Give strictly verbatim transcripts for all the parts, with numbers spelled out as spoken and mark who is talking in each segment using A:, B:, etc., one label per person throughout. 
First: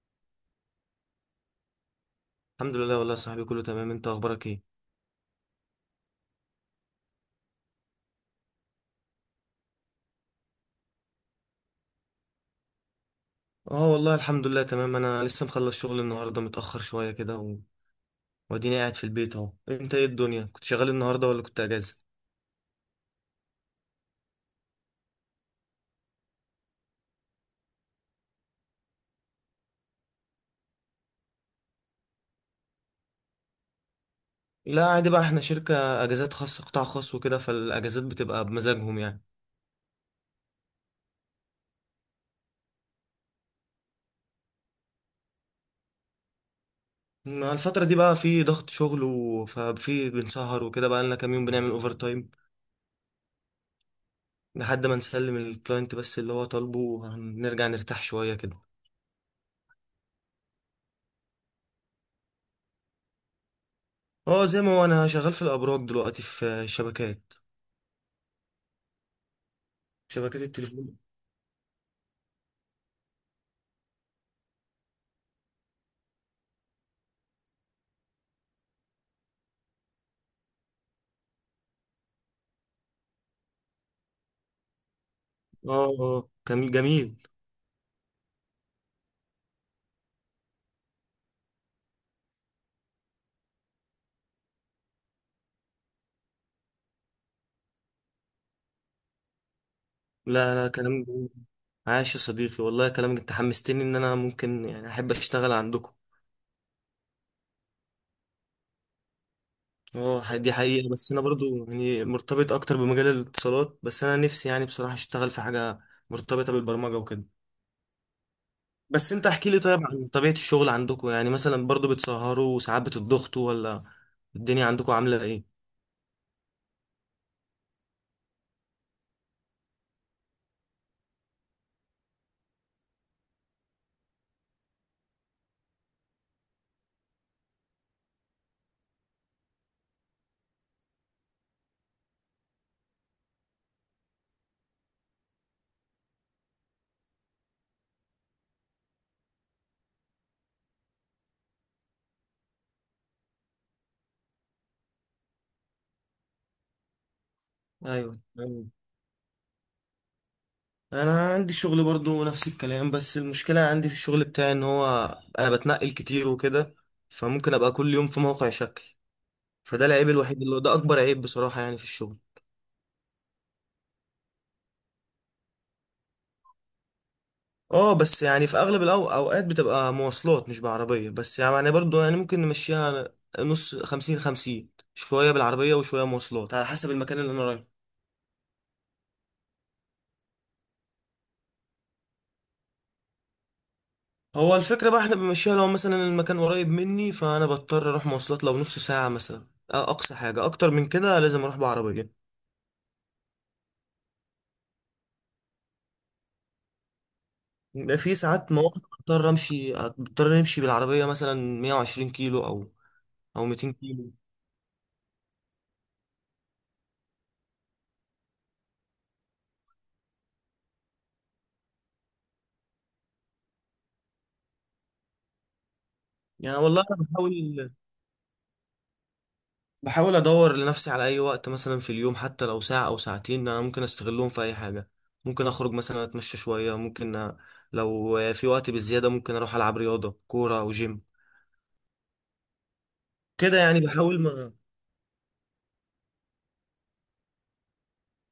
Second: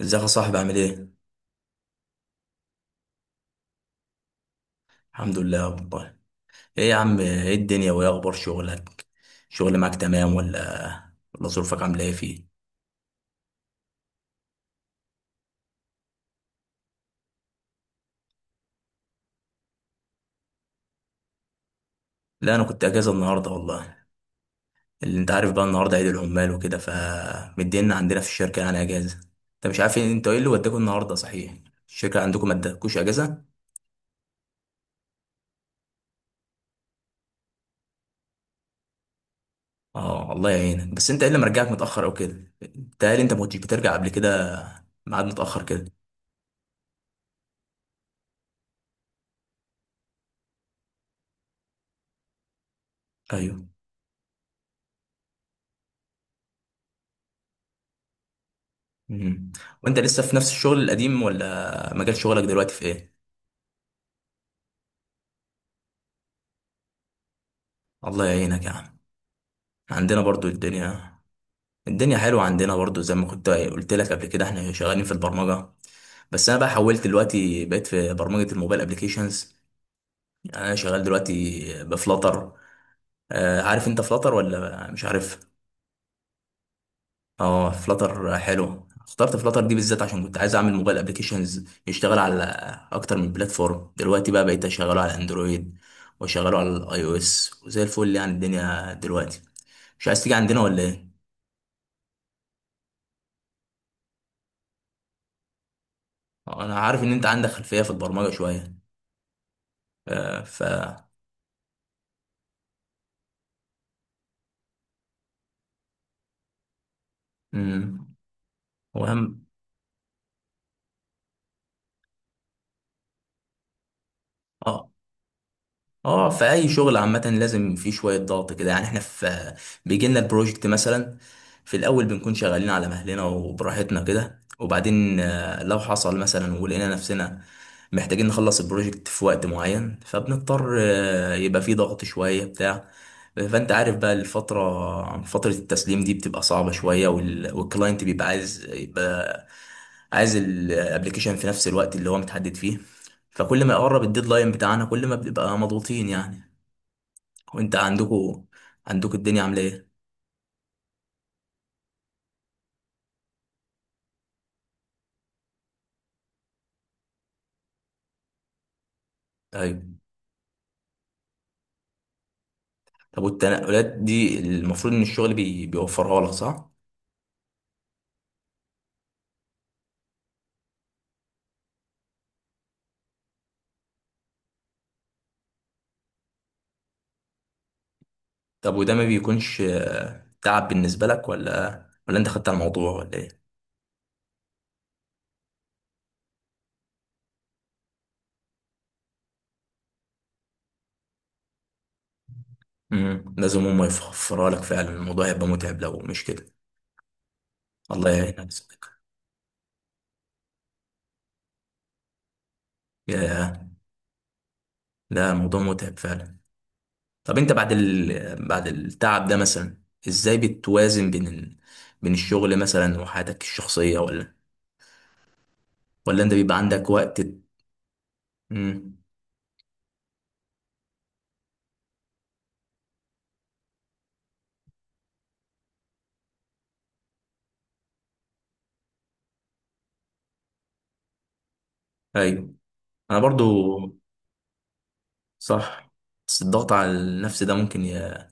A: ازيك يا صاحبي عامل ايه؟
B: الحمد لله والله يا صاحبي، كله تمام. انت اخبارك ايه؟
A: الحمد لله والله. ايه يا عم، ايه الدنيا وايه اخبار شغلك؟ شغل معاك تمام ولا ولا ظروفك عامله ايه فيه؟
B: اه والله الحمد لله تمام. انا لسه مخلص شغل النهارده متاخر شويه كده و... واديني قاعد في البيت اهو. انت ايه الدنيا؟ كنت شغال النهارده ولا كنت اجازه؟
A: لا انا كنت اجازه النهارده والله. اللي انت عارف بقى النهارده عيد العمال وكده، فمدينا عندنا في الشركه يعني اجازه. انت مش عارف إيه- انت ايه اللي وداكوا النهارده صحيح؟ الشركه عندكم ما ادتكوش اجازه؟
B: لا عادي بقى، احنا شركه اجازات خاصه، قطاع خاص وكده، فالاجازات بتبقى بمزاجهم يعني.
A: اه، الله يعينك. بس انت ايه اللي مرجعك متاخر او كده؟ بتهيألي انت ما كنتش بترجع قبل كده، ميعاد متاخر كده.
B: ما الفتره دي بقى في ضغط شغل، و... ففي بنسهر وكده، بقى لنا كام يوم بنعمل اوفر تايم
A: ايوه.
B: لحد ما نسلم الكلاينت بس اللي هو طالبه، ونرجع نرتاح شويه كده.
A: مم. وانت لسه في نفس الشغل القديم ولا مجال شغلك دلوقتي في ايه؟
B: اه زي ما هو، انا شغال في الابراج دلوقتي، في شبكات،
A: الله يعينك يا عم. عندنا
B: شبكات
A: برضو
B: التليفون.
A: الدنيا. الدنيا حلوة عندنا برضو، زي ما كنت قلت لك قبل كده احنا شغالين في البرمجة. بس انا بقى حولت دلوقتي، بقيت في برمجة الموبايل ابليكيشنز، يعني انا شغال دلوقتي بفلاتر. آه، عارف انت فلاتر ولا مش عارف؟
B: اه آه، كان جميل.
A: اه، فلاتر حلو. اخترت فلاتر دي بالذات عشان كنت عايز اعمل موبايل ابليكيشنز يشتغل على اكتر من بلاتفورم. دلوقتي بقى بقيت اشغله على اندرويد واشغله على الاي او اس، وزي الفل يعني الدنيا دلوقتي. مش عايز تيجي
B: لا
A: عندنا
B: لا،
A: ولا
B: كلام
A: ايه؟
B: جميل. عاش يا صديقي والله، كلامك انت حمستني ان انا ممكن يعني احب اشتغل عندكم.
A: انا عارف ان انت عندك خلفية في البرمجة شوية.
B: اه ح-
A: آه،
B: دي
A: ف
B: حقيقة، بس انا برضو يعني مرتبط اكتر بمجال الاتصالات، بس انا نفسي يعني بصراحة اشتغل في حاجة مرتبطة بالبرمجة وكده.
A: امم
B: بس انت
A: وهم،
B: احكي لي طيب عن طبيعة الشغل عندكم، يعني مثلا برضو بتسهروا وساعات بتضغطوا، ولا الدنيا
A: اه،
B: عندكم عاملة ايه؟
A: اه، في اي شغل عامه لازم في شويه ضغط كده، يعني احنا في، بيجي لنا البروجكت مثلا. في الاول بنكون شغالين على مهلنا وبراحتنا كده، وبعدين آه، لو حصل مثلا ولقينا نفسنا محتاجين نخلص البروجكت في وقت معين، فبنضطر، آه، يبقى في ضغط شويه بتاع. فانت عارف بقى الفتره فتره التسليم دي بتبقى صعبه شويه، وال- والكلاينت بيبقى عايز، يبقى عايز الابلكيشن في نفس الوقت اللي هو متحدد فيه. فكل ما يقرب الديدلاين بتاعنا كل ما بنبقى مضغوطين يعني. وانت
B: ايوه،
A: عندكوا عندكوا الدنيا عامله ايه؟
B: انا عندي شغل برضو نفس الكلام، بس المشكله عندي في الشغل بتاعي ان هو انا بتنقل كتير وكده، فممكن ابقى كل يوم في موقع شكل. فده
A: طيب.
B: العيب الوحيد، اللي هو ده اكبر عيب بصراحه يعني في الشغل.
A: طب والتنقلات دي المفروض ان الشغل بي... بيوفرها لك صح؟
B: اه بس يعني، في اغلب الأو- اوقات بتبقى مواصلات مش بعربيه، بس يعني برضو يعني ممكن نمشيها نص، خمسين خمسين، شويه بالعربيه وشويه مواصلات على حسب المكان اللي انا رايحه.
A: طب وده ما بيكونش آه، تعب بالنسبه لك، ولا ولا انت خدت على الموضوع ولا ايه؟
B: هو الفكره بقى احنا بنمشيها، لو مثلا المكان قريب مني فانا بضطر اروح مواصلات، لو نص ساعه مثلا. أ- أقصى حاجة، أكتر من كده لازم أروح بعربية.
A: امم لازم هم يوفرها لك فعلا، الموضوع هيبقى متعب لو مش كده. الله
B: في
A: يعينك يا
B: ساعات مواقف
A: صديقي.
B: بضطر امشي بضطر نمشي بالعربيه مثلا مائة وعشرين كيلو او او
A: يا
B: ميتين كيلو.
A: لا، الموضوع متعب فعلا. طب انت بعد ال... بعد التعب ده مثلا، ازاي بتوازن بين ال... بين الشغل مثلا وحياتك الشخصيه، ولا ولا انت بيبقى
B: يعني والله
A: عندك
B: انا
A: وقت؟
B: بحاول
A: امم.
B: بحاول ادور لنفسي على اي وقت مثلا في اليوم، حتى لو ساعه او ساعتين انا ممكن استغلهم في اي حاجه. ممكن اخرج مثلا اتمشى شويه، ممكن أ- لو في وقت بالزياده ممكن اروح العب رياضه، كوره او جيم
A: ايوه، انا برضو.
B: كده يعني. بحاول ما.
A: صح. بس الضغط على النفس ده ممكن ي...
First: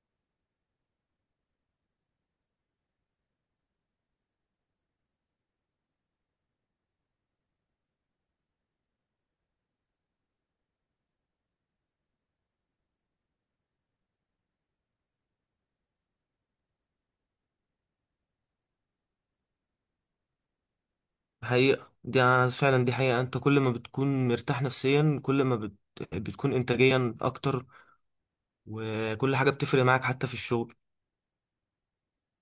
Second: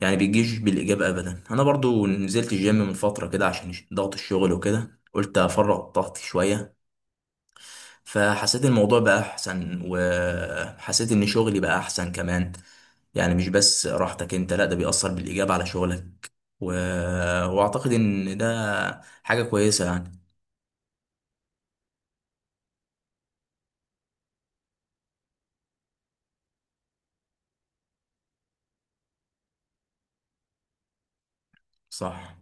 A: يعني بيجيش بالاجابه ابدا. انا برضو نزلت الجيم من فتره كده عشان ضغط الشغل وكده، قلت افرغ طاقتي شويه. فحسيت الموضوع بقى احسن، وحسيت ان شغلي بقى احسن كمان. يعني مش بس راحتك انت، لا ده بيأثر بالاجابه على شغلك. و... واعتقد ان ده حاجه كويسه يعني.
B: حقيقه، دي انا فعلا دي حقيقه، انت كل ما بتكون مرتاح نفسيا كل ما بت... بتكون انتاجيا اكتر، وكل حاجه بتفرق معاك حتى في الشغل.
A: صح.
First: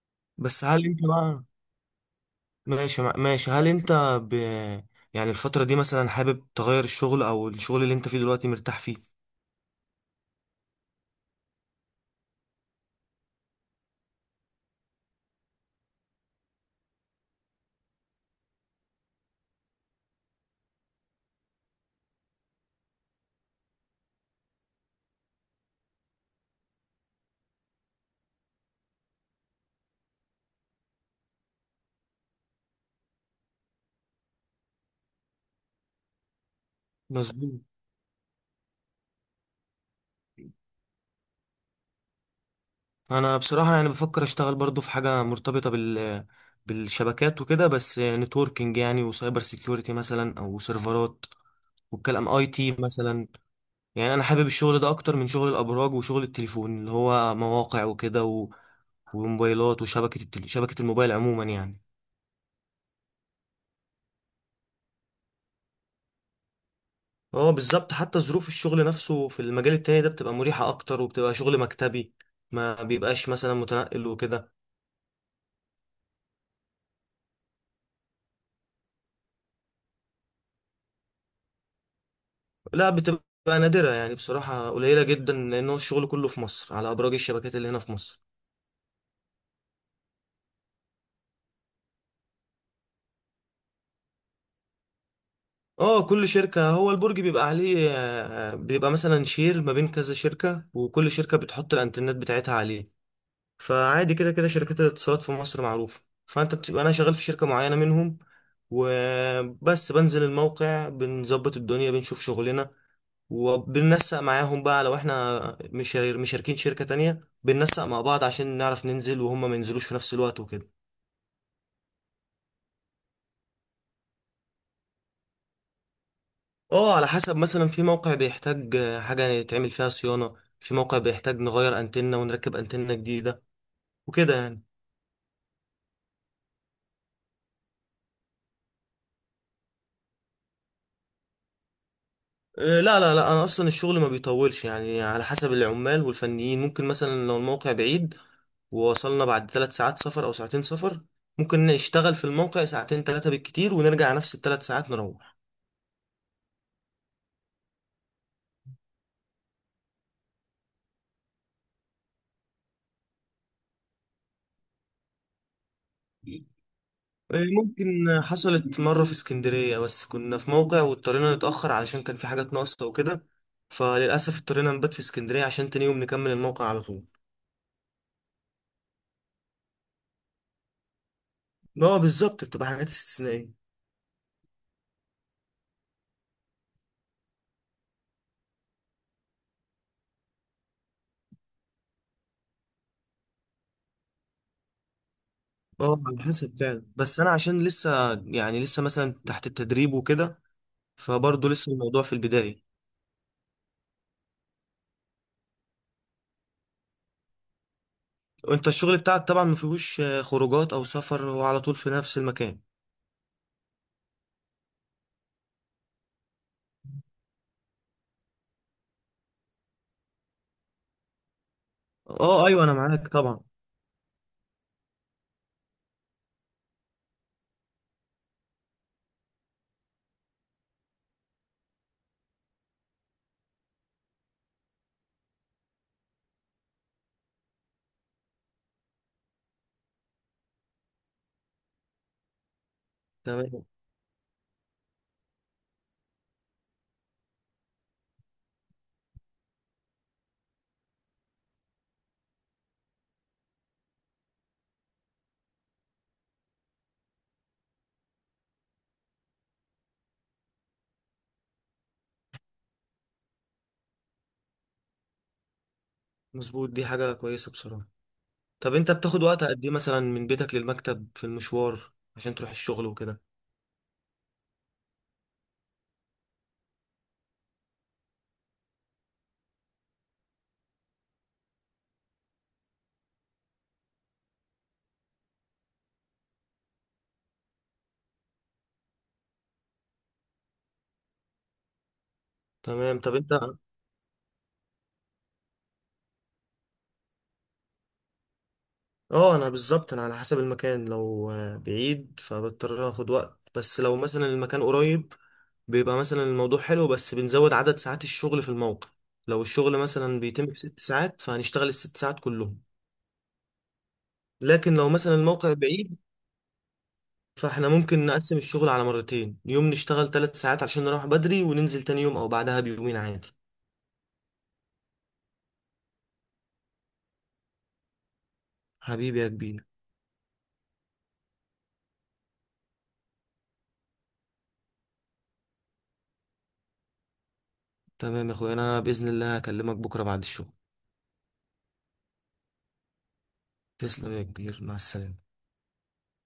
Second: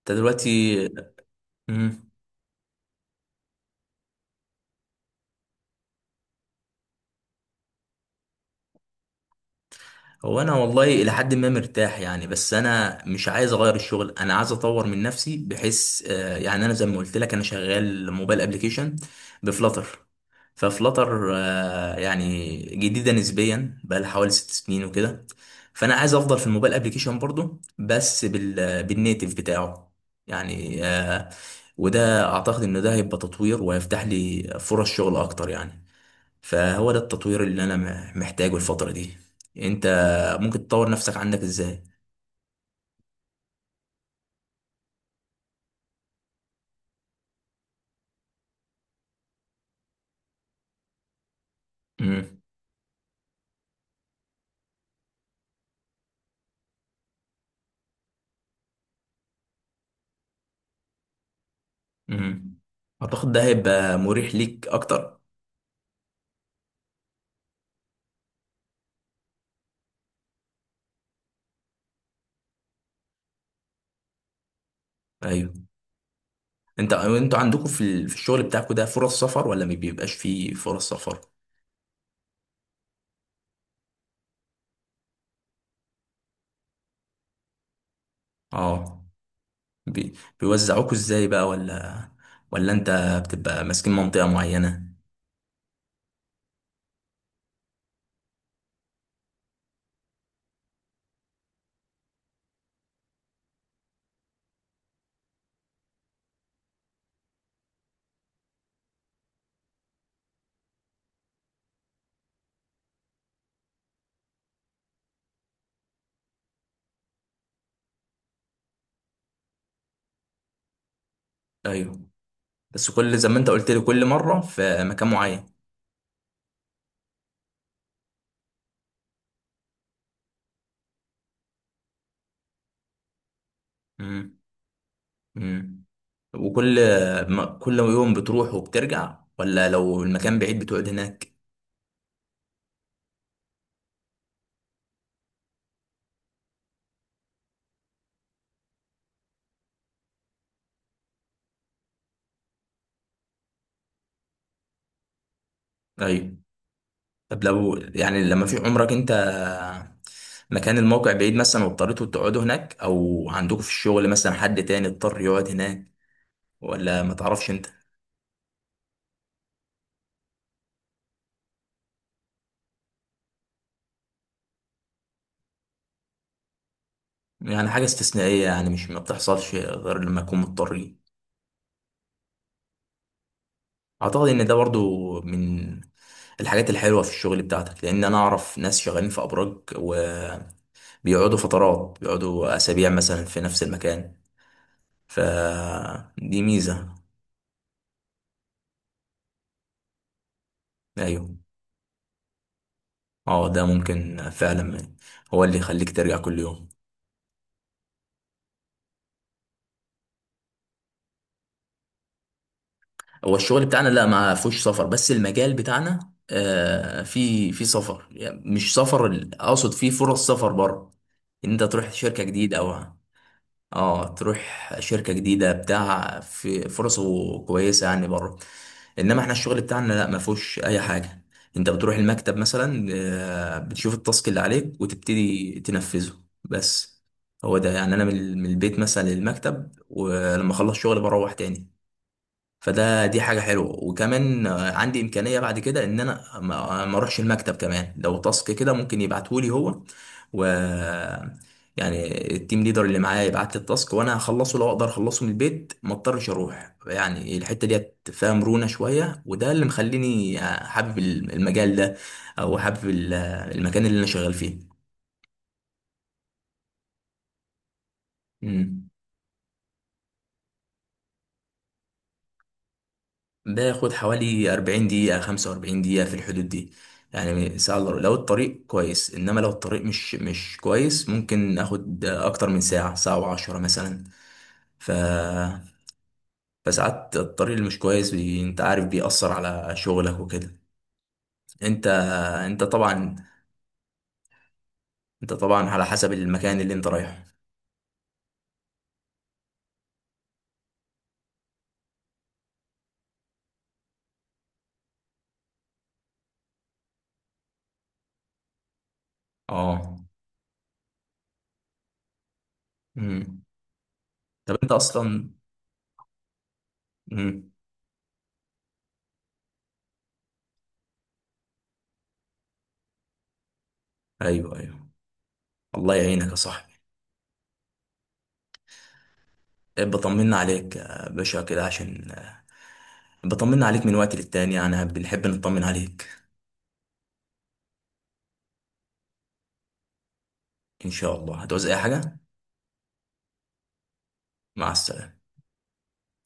A: انت
B: بس
A: دلوقتي.
B: هل انت بقى
A: مم.
B: ماشي، مع- ماشي هل انت ب... يعني الفترة دي مثلا حابب تغير الشغل، او الشغل اللي انت فيه دلوقتي مرتاح فيه؟
A: هو انا والله الى حد ما مرتاح يعني، بس انا مش عايز اغير الشغل. انا عايز اطور من نفسي، بحيث آه، يعني انا زي ما قلت لك انا شغال موبايل ابلكيشن بفلاتر. ففلاتر آه، يعني جديده نسبيا، بقى لها حوالي ست سنين وكده. فانا عايز افضل في الموبايل ابلكيشن برضو، بس بال بالنيتف بتاعه يعني، آه، وده اعتقد ان ده هيبقى تطوير وهيفتح لي فرص شغل اكتر يعني. فهو ده التطوير
B: مظبوط.
A: اللي انا م- محتاجه الفترة دي. انت ممكن تطور نفسك عندك ازاي؟
B: انا بصراحة يعني بفكر اشتغل برضو في حاجة مرتبطة بال بالشبكات وكده، بس نتوركينج يعني، وسايبر سيكيورتي مثلا، او سيرفرات والكلام،
A: امم،
B: اي تي مثلا. يعني انا حابب الشغل ده اكتر من شغل الابراج وشغل التليفون اللي هو مواقع وكده، و... وموبايلات وشبكة التل... شبكة الموبايل عموما يعني.
A: امم، اعتقد ده هيبقى مريح ليك اكتر.
B: اه بالظبط، حتى ظروف الشغل نفسه في المجال التاني ده بتبقى مريحة اكتر، وبتبقى شغل مكتبي، ما بيبقاش مثلا متنقل وكده.
A: ايوه. انت انتوا عندكم في ال- في الشغل بتاعكم ده فرص سفر، ولا ما بيبقاش فيه فرص سفر؟
B: لا بتبقى نادرة يعني بصراحة، قليلة جدا، لان هو الشغل كله في مصر على ابراج الشبكات اللي هنا في مصر.
A: اه. بي- بيوزعوكوا ازاي بقى، ولا ولا انت بتبقى ماسكين منطقة معينة؟
B: اه كل شركة، هو البرج بيبقى عليه، آه، بيبقى مثلا شير ما بين كذا شركة، وكل شركة بتحط الانترنت بتاعتها عليه، فعادي كده كده. شركات الاتصالات في مصر معروفة، فانت بتبقى، انا شغال في شركة معينة منهم وبس، بنزل الموقع بنظبط الدنيا بنشوف شغلنا، وبننسق معاهم بقى لو احنا مش مشاركين شركة تانية، بننسق مع بعض عشان نعرف ننزل وهم ما ينزلوش في نفس الوقت وكده.
A: ايوه، بس كل زي ما انت قلت لي كل مرة في مكان معين.
B: اه على حسب، مثلا في موقع بيحتاج آه، حاجة يتعمل فيها صيانة، في موقع بيحتاج نغير انتنة ونركب انتنة جديدة وكده يعني.
A: امم. وكل ما كل يوم بتروح وبترجع، ولا لو المكان بعيد بتقعد هناك؟
B: آه، لا لا لا، انا اصلا الشغل ما بيطولش يعني، على حسب العمال والفنيين. ممكن مثلا لو الموقع بعيد ووصلنا بعد ثلاث ساعات سفر او ساعتين سفر، ممكن نشتغل في الموقع ساعتين، ثلاثة بالكتير، ونرجع نفس الثلاث ساعات نروح.
A: ايوه. طب لو يعني، لما في عمرك انت مكان الموقع بعيد مثلا واضطريتوا تقعدوا هناك، او عندكم في الشغل مثلا حد تاني اضطر يقعد هناك، ولا ما
B: إيه،
A: تعرفش انت؟
B: ممكن. حصلت مرة في اسكندرية، بس كنا في موقع واضطرينا نتأخر علشان كان في حاجات ناقصة وكده، فللأسف اضطرينا نبات في اسكندرية عشان تاني يوم نكمل الموقع على طول.
A: يعني حاجة استثنائية يعني، مش ما بتحصلش غير لما يكون مضطرين.
B: اه بالظبط، بتبقى حاجات استثنائية.
A: اعتقد ان ده برضو من الحاجات الحلوة في الشغل بتاعتك، لان انا اعرف ناس شغالين في ابراج وبيقعدوا فترات، بيقعدوا اسابيع مثلا في نفس المكان.
B: اه على
A: فدي
B: حسب فعلا،
A: ميزة.
B: بس أنا عشان لسه يعني، لسه مثلا تحت التدريب وكده،
A: ايوه.
B: فبرضه لسه الموضوع في البداية.
A: اه، ده ممكن فعلا هو اللي يخليك ترجع كل يوم.
B: وانت الشغل بتاعك طبعا مفيهوش آه، خروجات أو سفر، هو على طول في نفس المكان.
A: هو الشغل بتاعنا لا، ما فيهوش سفر، بس المجال بتاعنا آه في في سفر. يعني مش سفر، ال- اقصد فيه فرص سفر بره، ان انت تروح شركة
B: اه
A: جديدة،
B: أيوه أنا
A: او
B: معاك طبعا.
A: اه تروح شركة جديدة. بتاع في فرصه كويسة يعني بره. انما احنا الشغل بتاعنا لا، ما فيهوش اي حاجة. انت بتروح المكتب مثلا، آه، بتشوف التاسك اللي عليك وتبتدي تنفذه بس. هو ده يعني، انا من من البيت مثلا للمكتب، ولما اخلص شغل بروح تاني. فده، دي حاجة
B: تمام.
A: حلوة. وكمان آه، عندي إمكانية بعد كده إن أنا ما ما أروحش المكتب كمان، لو تاسك كده ممكن يبعتهولي هو. و يعني التيم ليدر اللي معايا يبعت لي التاسك، وأنا هخلصه. لو أقدر أخلصه من البيت ما أضطرش أروح يعني. الحتة ديت فيها مرونة شوية، وده اللي مخليني آه، حابب المجال ده، أو حابب ال- المكان اللي أنا شغال فيه.
B: مظبوط، دي حاجة كويسة بصراحة. طب
A: مم.
B: انت بتاخد وقت قد ايه مثلا من بيتك للمكتب في المشوار عشان تروح الشغل وكده؟
A: باخد حوالي اربعين دقيقة، خمسة واربعين دقيقة في الحدود دي، يعني ساعة إلا ربع. لو الطريق كويس، انما لو الطريق مش مش كويس ممكن اخد اكتر من ساعة، ساعة وعشرة مثلا. ف فساعات الطريق اللي مش كويس بي... انت عارف بيأثر على شغلك وكده. انت انت
B: تمام، طب
A: طبعا
B: انت.
A: انت طبعا على حسب المكان اللي انت رايحه.
B: اه انا بالظبط، انا على حسب المكان، لو آه، بعيد فبضطر اخد وقت، بس لو مثلا المكان قريب بيبقى مثلا الموضوع حلو، بس بنزود عدد ساعات الشغل في الموقع. لو الشغل
A: اه.
B: مثلا بيتم في ست ساعات فهنشتغل الست ساعات كلهم.
A: امم. طب انت
B: لكن لو مثلا
A: اصلا
B: الموقع بعيد،
A: امم.
B: فاحنا ممكن نقسم الشغل على مرتين، يوم نشتغل ثلاث ساعات عشان نروح بدري، وننزل تاني يوم او بعدها بيومين عادي.
A: ايوه، ايوه، الله يعينك يا صاحبي.
B: حبيبي يا كبير.
A: إيه، بطمنا عليك يا باشا كده، عشان بطمن عليك من وقت للتاني يعني، بنحب نطمن عليك.
B: تمام يا اخويا، انا باذن الله هكلمك بكره بعد الشغل.
A: ان شاء الله هتعوز اي حاجة.
B: تسلم يا كبير،
A: مع
B: مع السلامه.
A: السلامة.